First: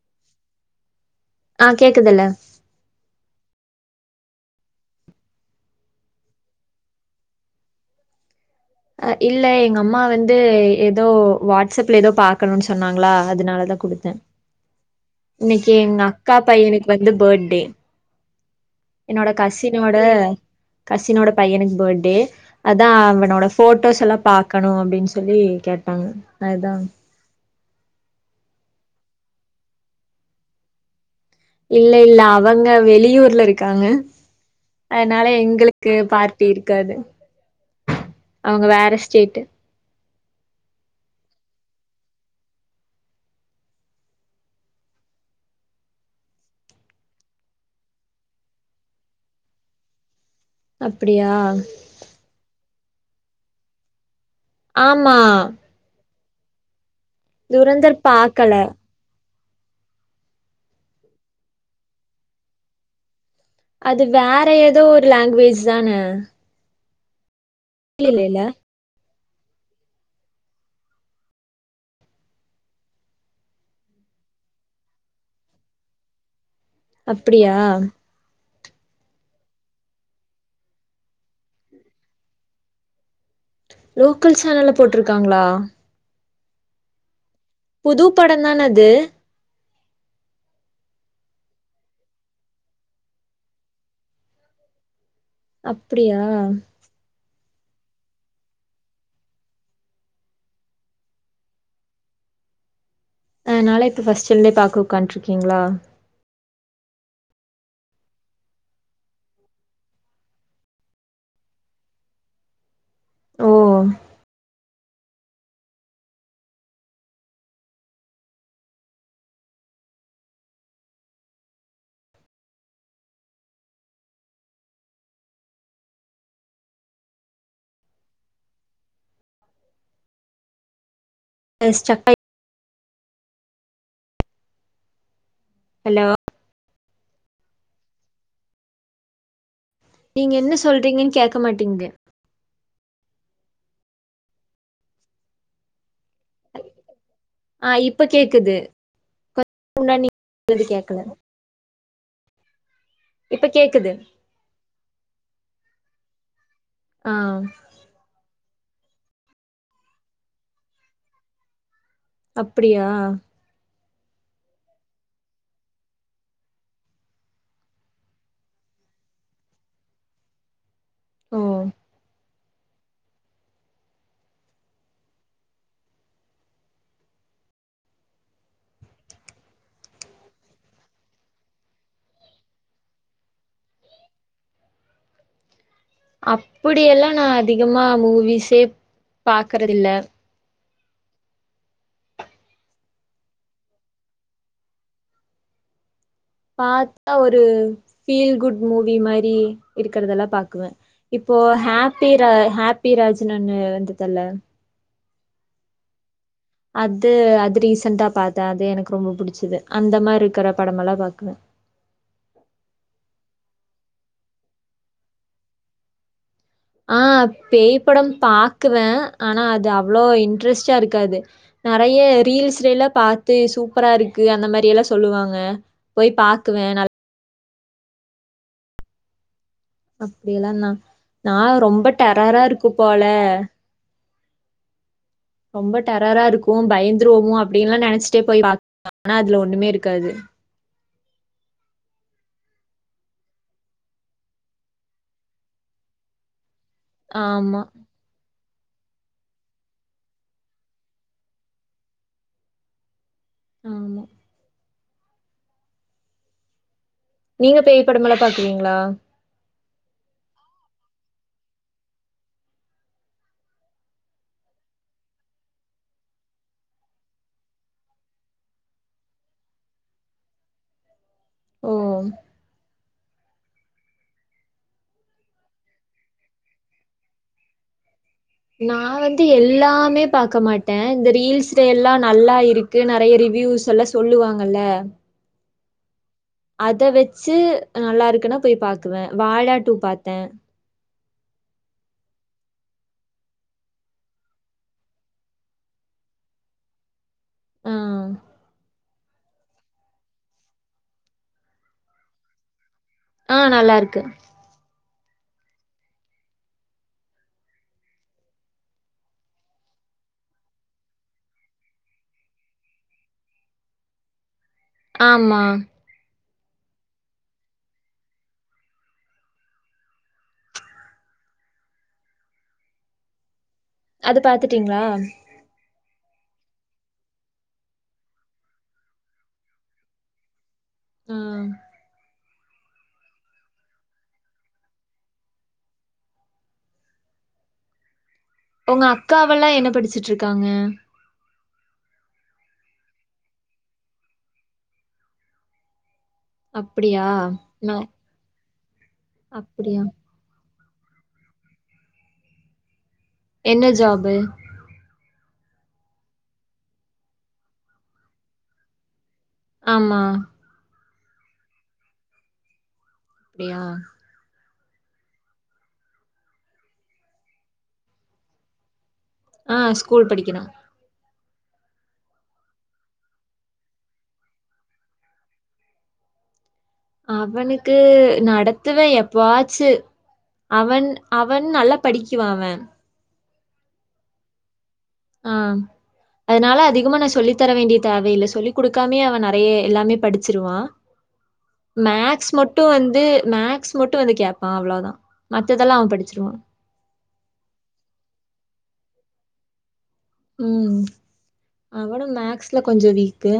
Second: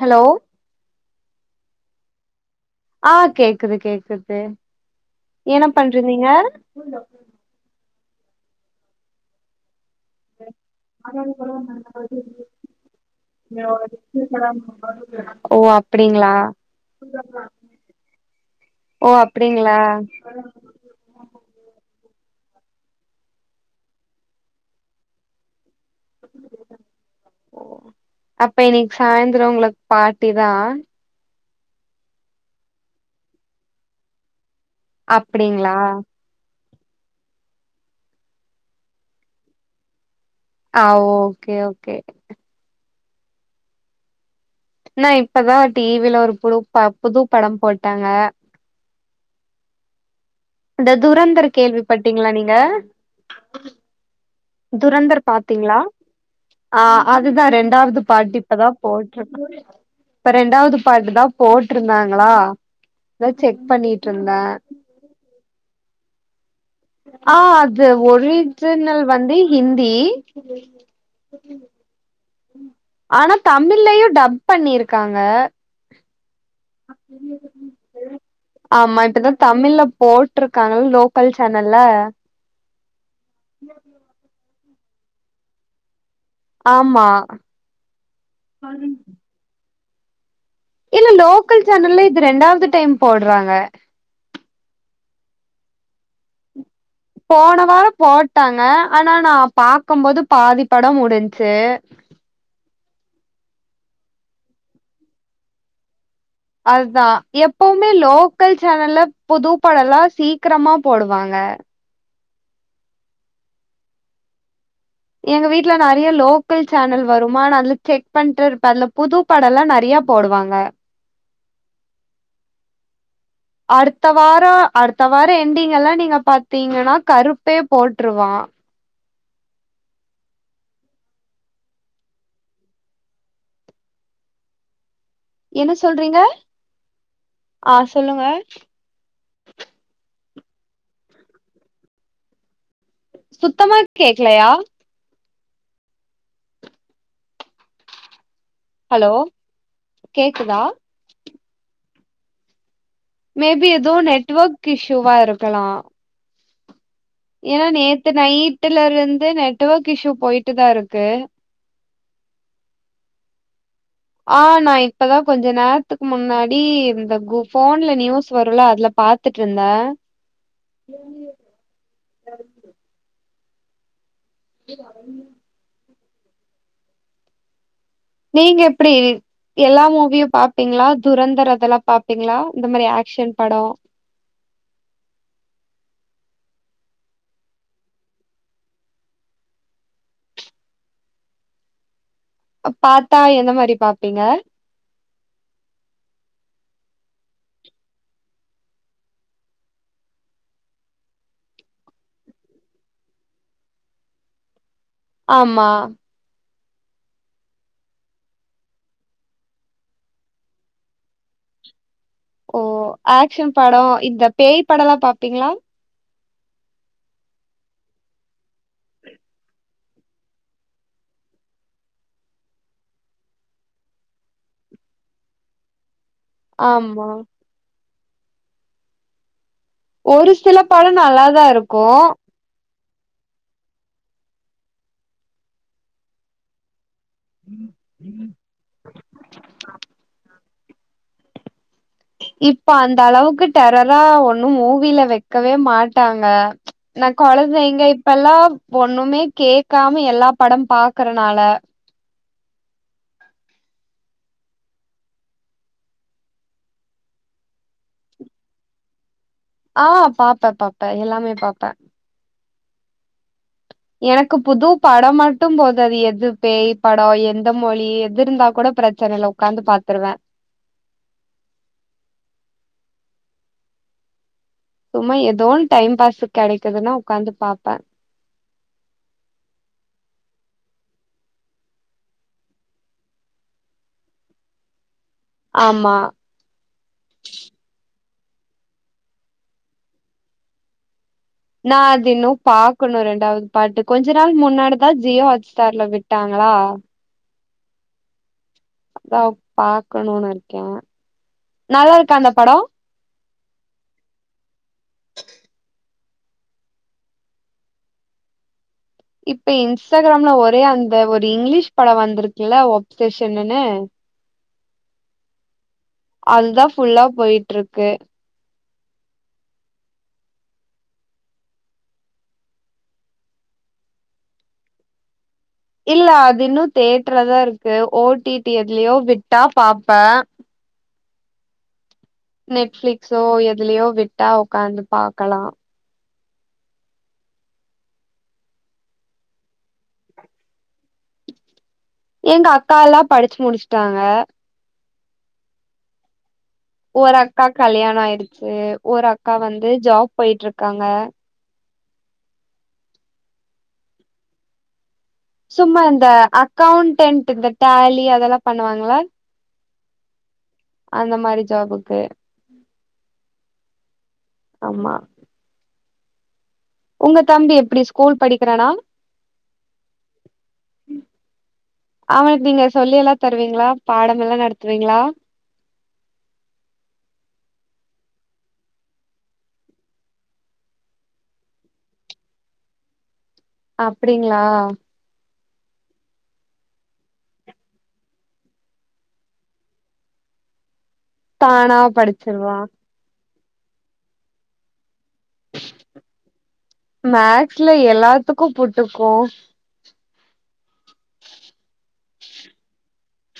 Hello ஆ கேக்குதுல்ல ஆ கேக்குது கேக்குது என்ன பண்ட்ருந்தீங்க அ இல்ல எங்க அம்மா வந்து ந்து எதோ வாட்ஸ்அப்ல எதோ பாக்கணுன்னு சொன்னாங்களா அதுனால தா குடுத்தே ஸ்ரீ ராமுக்கு [unintelligible] இன்னைக்கு எங்க அக்கா பையனுக்கு வந்து பர்ட்டே ஓ அப்டிங்களா ம். கசினோட பையனுக்கு பர்ட்டே அதா அவனோட போட்டோஸ் எல்லா பாக்கணு அப்டின் சொல்லி கேட்டாங்க அதா அப்ப இன்னைக்கு சாய்ந்தரோ உங்களுக்கு பார்ட்டிதான் இல்ல இல்ல அவங்க வெளியூர்ல இருக்காங்க அதுனால அப்டிங்களா எங்களுக்கு பார்ட் ட்டி இருக்காது அவுங்க வேற ஸ்டேட்டு ஆ ஓகே ஓகே நா இப்பதா டிவில ஒரு புது ப புது படம் போட்டாங்க இந்த அப்டியா துரந்தர் கேள்விப்பட்டீங்களா நீங்க ஆமா துரந்தர் பாத்தீங்களா ஆ அதுதா துரந்தர் ரெண்டாவது பார்ட் பாக்கல இப்பதா இப்ப ரெண்டாவது பார்ட்டு தா போட்ருந்தாங்களா அதா செக் அது பண்ணிட்ருந்தே வேற ஏதோ ஒரு லாங்குவேஜ் தான ஆ அது இல்ல இல்ல ஒரிஜுனல் வந்து ஹிந்தி ஆனா தமிழ்லயு டப் பண்ணிருக்காங்க அப்படியா ஆமா இப்பதா தமிழ்ல போட்ருக்காங்கள லோக்கல் சேனல்ல லோக்கல் சேனல்ல போட்ருக்காங்களா ஆமா புது படந்தான அது இல்ல லோக்கல் சேனல்ல இது ரெண்டாவது டைம் போட்றாங்க அப்டியா போன வாரோ போட்டாங்க ஆனா நா பாக்கும் போது பாதிப் படோ முடுஞ்ச்சு அதுனால இப்ப ஃபஸ்ட்ருந்தே பாக்க உட்கான்ருக்கீங்களா அதுதா எப்பவுமே லோக்கல் சேனல்ல புது படோ எல்லா சீக்கரமா போடுவாங்க ஓ எங்க வீட்ல நெறைய லோக்கல் சேனல் வருமா நா அதுல செக் பண்ட்டே இருப்பே அதுல புது படோல்லா நெறையா போடுவாங்க அடுத்த வாரோ அடுத்த வாரோ எண்டிங்கெல்லா நீங்க பாத்தீங்கன்னா கருப்பே போட்ருவா அ ஸ்டக்காய் என்ன ஹலோ சொல்றீங்க ஆ சொல்லுங்க நீங்க என்ன சொல்றீங்கன்னு கேக்க மாட்டிங்குது சுத்தமா கேக்கலையா ஆ இப்ப கேக்குது ஹலோ கொஞ்ச நேரோ முன்னாடி நீங்க கேக்குதா பேஸ்னது கேக்கல இப்ப மேபி கேக்குது எதுவு நெட்வொர்க் இஷுவா இருக்கலா ஆ ஏன்னா நேத்து நைட்டுல இருந்தே நெட்வொர்க் இஷு பொயிட்டு தா இருக்கு அப்டியா ஆ நா இப்பதா கொஞ்ச நேரத்துக்கு முன்னாடி இந்த கு போன்ல நியூஸ் வருல்ல அதுல பாத் த்துட்ருந்த ஓ நீங்க எப்டி எல்லா மூவியு பாப்பீங்களா துரந்தர் அதெல்லா பாப்பீங்களா இந்த மாரி அக்க்ஷன் படோ அப்படியெல்லா நா அதிகமா மூவிஸ்ஸே பாக்கறதுல்ல பாத்தா எந்த மாரி பாப்பீங்க பாத்தா ஒரு ஃபீல் குட் மூவி மாரி இருக்குறதெல்லா பாக்குவ இப்போ ஹப்பி ரா ஹப்பி ராஜ்ன்னு ஒன்னு வந்துதல்ல ஆமா அது அது ரீசன்டா பாத்த அது எனக்கு ரொம்ப புடிச்சது அந்த மாரி இருக்கற படமெல்லா பாக்குவ ஓ அக்ஷன் படோ இந்த பேய் படோல்லா பாப்பீங்ளா ஆ பேய்படம் பாக்குவ ஆனா அது அவ்வளோ இன்ட்ரெஸ்டா இருக்காது நெறைய ரீல்ஸ்லெல்லா பாத்து சூப்பரா இருக்கு அந்த மாரி எல்லா சொல்லுவாங்க போய் பாக் ஆமா அப்டி ஒரு எல்லா சில நா படோ நா நல்லாதா இருக்கு ரொம்ப டெரரா இருக் கு போல ரொம்ப டெரரா இருக்கு பயந் துருவோமோ அப்டின்னுல்லா நெனச்சுட்டே போய் [inaudible] அதுல ஒண்ணமே இருக்காது இப்ப அந்த அளவுக்கு டெரரா ஒண்ணு மூவில வைக்கவே மாட்டாங்க நா ஆமா கொழந்தைங்க இப் இப்பெல்லாம் ஒண்ணுமே கேக்காம எல்லா படம் பாக்கறனால ஆமா நீங்க பேய் படமெல்லா பாக்குவீங்ளா ஆ பாப்ப பாப்ப எல்லாமே பாப்ப எனக்கு புது படோ மட்டு போது அது எது பேய் படோ எந்த மொழி எது இருந்தா கூட பிரச்சனல்ல உக்காந்து பாத்துருவ ஓ சும்மா ஏதோன்னு டைம் பாஸ்க் கெடைக்குதுன்னா உக்காந்து பாப்ப நா வந்து எல்லாமே பாக்க மாட்ட இந்த ரீல்ஸ்ல எல்லா நல்லா இருக் கு நெறைய ரிவ்யூஸ் எல்லா சொல்லுவாங்கல்ல ஆமா அத வச்சு நல்லா இருக்குன்னா போய் பாக்குவ வாழாடூ பாத்த நா அது இன்னு பாக்கணு ரெண்டாவது பாட்டு கொஞ்ச நாள் முன்னாடிதா ஜியோ ஹாட் ஸ்டார்ல விட்டாங்களா ஆம் அதா பாக்கணுன் இருக்கே நல்லா இருக்கா அந்த படோ ஆ நல்லாருக்கு இப்ப இன்ஸ்டாக்ரம்ல ஒரே அந்த ஒரு இங்லீஷ் படோ வந்திருக்குல்ல ஒப்செஷனுன்னு ஆமா அதுதா ஃபுல்லா போய்ட்ருக்கு அது பாத்துட்டீங்ளா இல்ல அது இன்னு தேட்டரா தா இருக்கு ஓட்டிடி எதுலயோ விட்டா பாப்ப ம் நெட்பிளிக்ஸோ எதுலயோ விட்டா உக்காந்து பாக்கலா உங்க அக்காவெல்லா என்ன படிச்சட்ருக்காங்க எங்க அக்கால்லா படிச்சு முடிச்சுட்டாங்க அப்படியா? ஒரு அக்கா ந கல்யாணோ ஆயிடுச்சு ஒரு அக்கா வந்து அப்படியா? ஜாப் போயிட்ருக்காங்க என்ன ஜாபு சும்மா இந்த அக்கவுண்டன்ட் இந்த டேலி அதெல்லா பண்ணுவாங்களா ஆமா அந்த மாரி ஜாபுக்கு ப்டியா ஆமா உங்க தம்பி எப்புடி ஸ்கூல் படிக்கிறானா ஆ ஸ்கூல் படிக்கிறா ம் அவ எப்டி நீங்க சொல்லி எல்லா தருவீங்களா பாடங்கள்ல்லா நடத்துவீங்களா அவனுக்கு நடத்துவே எப்போ ஆச்சு அவன் அவன் நல்லா படிக்கிவா அவன் அப்புடிங்களா ஆ அதனால அதிகமா நான் சொல்லி தர வேண்டிய தேவையில்ல சொல்லி் குடுக்காமே அவன் நறைய எல்லாமே படிச்சிருவான் தானா மேக்ஸ் படிச்சிருவா மட்டும் வந் ந்து மேக்ஸ் மட்டும் வந்து கேப்பான் அவ்ளோவுதா மத்ததெல்லா அவன் படிச்சிருவான் மேக்ஸ்ல எல்லாத்துக்கும் புட்டுக்கும் ம் அவனு மேக்ஸ்ல கொஞ்சோ வீக்கு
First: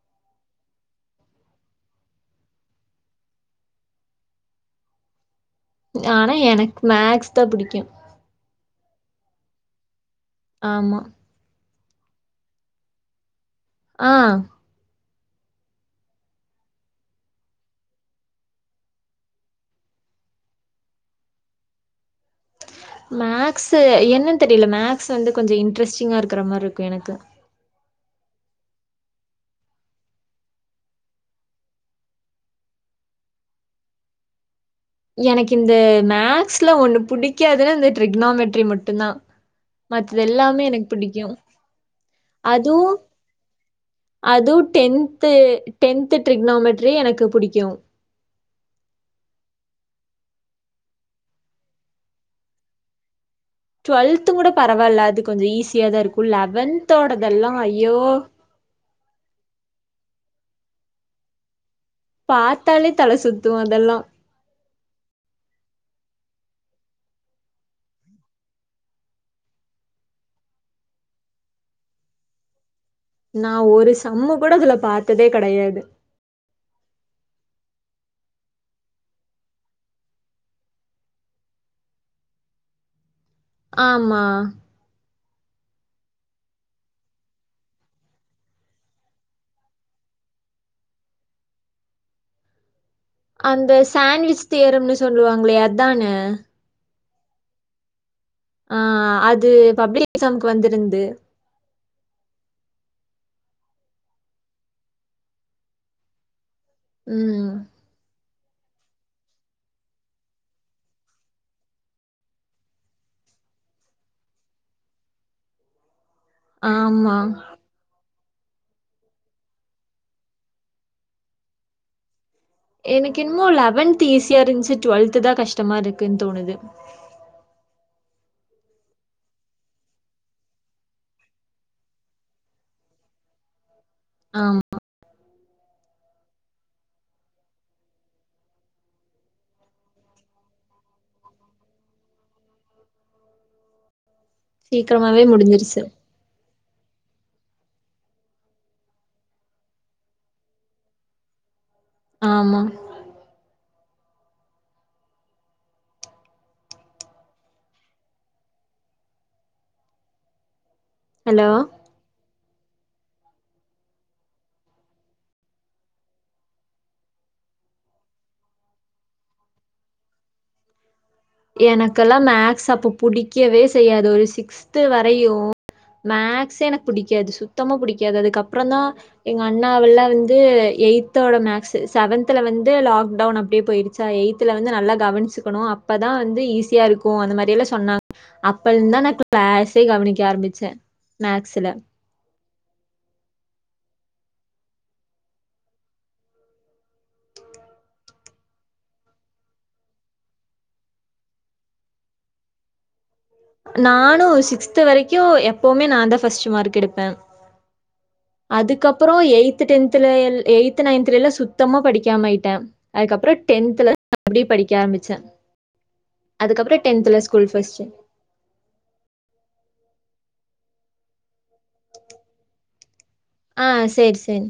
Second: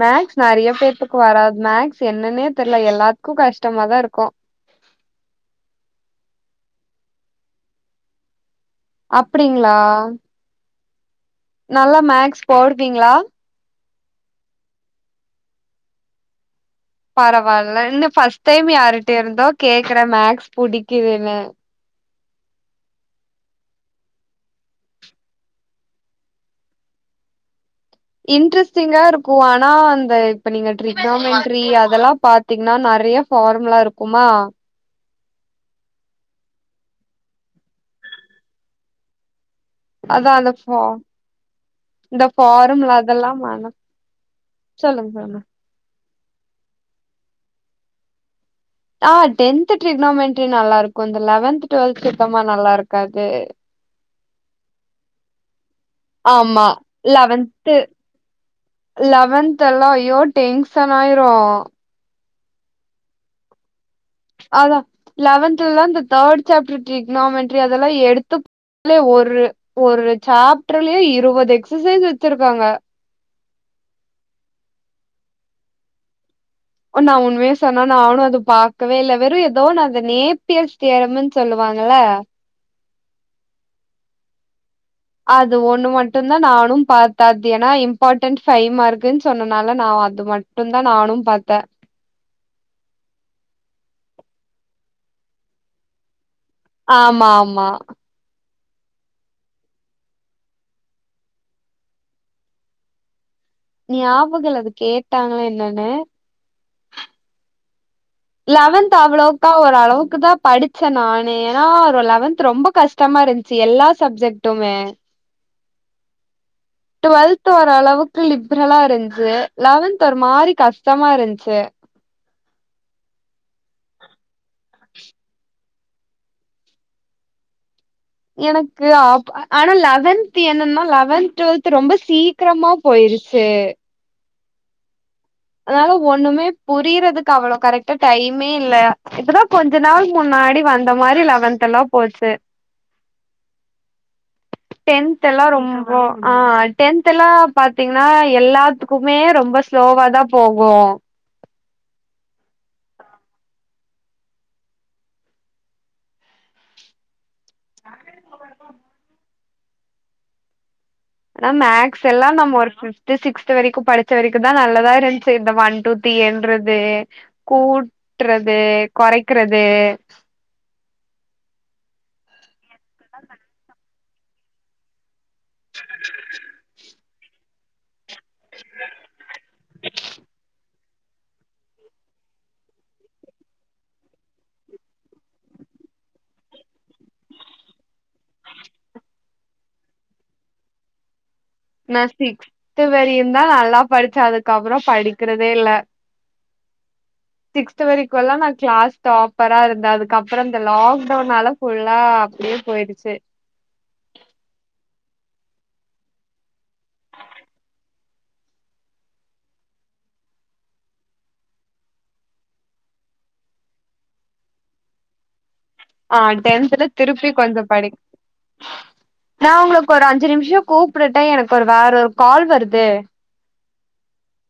மேக்ஸ் நறைய பேத்துக்கு வராது மேக்ஸ் என்னன்னே தெர்ல எல்லாத்துக்கும் கஷ்டமாதான் இருக்கும் ஆனா எனக்கு மேக்ஸ் தான் புடிக்கும் அப்புடிங்களா ஆமா நல்லா மேக்ஸ் போடுவீங்களா ஆ பரவால்ல இன்ன ஃபர்ஸ்ட் டைம் யாருட்ட இருந்தோ கேக்குற மேக்ஸ் புடிக்கிதுன்னு மேக்ஸு என்னன்னு தெரில மேக்ஸ் வந்து கொஞ்சம் இன்ட்ரெஸ்ட்டிங்கா இருக்கற மாரிருக்கும் எனக்கு இன்ட்ரெஸ்டிங்கா இருக்கும் ஆனா அந்த இப்ப நீங்க ட்ரிக்னாமென்ட்ரி அதெல்லா பாத் த்தீங்கன்னா நறைய ஃபார்முலா இருக்குமா எனக்கு இந்த மேக்ஸ்ல ஒண்ணு புடிக்காதுன்னு இந்த ட்ரிக்னாமெட்ரி மட்டுந்தா அதான் அந்த ஃபா இந்த அதுவும் ஃபார்முலா அதெல்லாம் மனப் அதுவும் டென்த்து டென்த்து ட்ரிக்னாமெட்ரி எனக்கு புடிக்கும் ஆ டென்த்து ட்ரிக்னாமென்ட்ரி நல்லா இருக்கும் இந்த லெவன்த்து டுவெல்த்து சுத்தமா நல்லாருக்காது இருக்காது டுவெல்த்தும் கூட பரவால்ல அது கொஞ்சம் ஈஸியா தான் இருக்கும் ஆமா லெவன்தோடதெல்லா ஐயோ லெவன்த்தெல்லா ஐயோ டெங்ஷன் ஆயிரும் பாத்தாலே தல சுத்தும் அதெல்லா அதான் லெவன்த்துலல்லா இந்த தேர்ட் சேப்ட்ரு ட்ரிக்னாமென்ட்ரி அதெல்லா எடுத்துப் துலே ஒரு ஒரு சாப்ட்ர்லயே இருவது எக்ஸசைஸ் வெச்சிருக்காங்க நா ஒரு சம்மு கூட அதுல பாத்ததே கடையாது ஒ நான் உண்மையே சொன்னா நானும் அது பாக்கவே இல்ல வெறும் ஏதோ நா அத நேப்பியர் ஸ்டேடியம்முன் சொல்லுவாங்கள்ல ஆமா அது ஒண்ணு மட்டும் தான் நானும் பத்தாது ஏன்னா இம்பார்ட்டன்ட் ஃபைவ் மார்க்குன்னு சொன்னனால நான் வ அது மட் ட்டு தா நானு பாத்தே அந்த சான்விஞ் தியேரம்னு சொல்லுவாங்கலே அதானே ஆமா ஆமா ஆ அது பப்ளிக்கு எக்சாம்க்கு வந்திருந்து நியாபகம் இல்ல அது கேட்டாங்களா என்னன்னு ம் லெவன்த் அவ்ளவுக்கா ஒரு ஓரளவுக்கு தா படிச்சே நானு ஏனா ஒரு லெவன்த் ரொம்ப கஷ் டமா இருந்துச்சு எல்லா சப்ஜெக்ட்டுமே ஆமா. டுவெல்த் ஒரு அளவுக்கு லிப்ரலா இருந்துச்சு லெவன்த் ஒரு மாரி கஷ்டமா இருந்துச்சு எனக்கு இன்னமோ லெவன்த் ஈஸியா இருந்துச்சு டுவெல்து தா கஷ்டமா இருக்குன்னு தோணுது எனக்கு ஆப் ஆனா லெவன்த் என்னன்னா லெவன்த் டுவெல்த் ரொம்ப சீக்கிரமா போயிருச்சு ஆமா அதனால ஒண்ணுமே புரியறதுக்கு அவ்ளோ கரெக்டா டைமே இல்ல இப்பதா கொஞ் அஞ்ச நாள் முன்னாடி வந்த மாரி லெவன்த் எல்லா போச்சு சீக்கிரமாவே டென்த் எல்லா முடிஞ்சிருச்சு. ரொம்போ ஆ டென்த எல்லா பாத்தீங்கன்னா எல்லாத்துக்குமே ரொம்ப ஸ்லோவாதா போகு ஆமா ஆனா ஹலோ! மேக் ஸ் எல்லா நம்ம ஒரு பிஃப்து சிக்ஸ்த் வரைக்கு படிச்ச வரைக்குதா நல்லதா இருந்துச்சு இந்த ஒன் டூ த்ரீ என்றது கூட்டுறது கொறைக்கிறது எனக்கெல்லா மேக்ஸ் அப்ப புடிக்கவே செய்யாது ஒரு சிக்ஸ்த்து வரையு மேக்ஸ்சே எனக்கு புடிக்காது சுத்தமா புடிக்காது அதுக்கப் பறோ தா எங்க அண்ணாவெல்லா வந்து எயித் தோட மேக்ஸ் செவன்த்தல வந்து லாக் டவுன் அப்டியே போயிடுச்சா எயித்தல வந்து நல்லா கவனிச்சுக்கணு அப்பதா வந்து ஈஸியா இருக்கு அந்த மாதிரில்லா சொன்னாங் அப்ப இருந்துதா நா கிளாஸே கவனிக்க ஆரம்பிச்சே மேக்ஸ்ல நா சிக்ஸ்து வரையுந்தா நல்லா படிச்ச அதுக்கப்றோ படிக்கிறதே இல்ல சிக்ஸ்த்து வரைக்குல்லா நா கிளாஸ் டாப்பரா இருந்தே அதுக்கப்றோ இந்த லாக்டவுனால ஃபுல்லா அப்டியே போயிடுச்சு நானு சிக்ஸ்த் வரைக்கு எப்பவுமே நா தா ஃபர்ஸ்ட் மார்க் எடுப்பே அதுக்கப்பறோ எய்த்து டென்துல எல் எய்த்து நைன்த்துலல்லா சுத்தமா படிக்காம ஆயிட்டே அதுக்கப்பறோ டென்த்துல தா மருப்டியு படிக்க ஆரம்பிச்சே ஆ டென்த்ல திருப்பி கொஞ்சோ ஃபர்ஸ்ட் படிக் நா உங்களுக்கு ஒரு அஞ்சு நிமிஷோ கூப்டட்டா எனக்கு ஒரு வேற ஒரு கால் வருது ஆ சேரி சேரி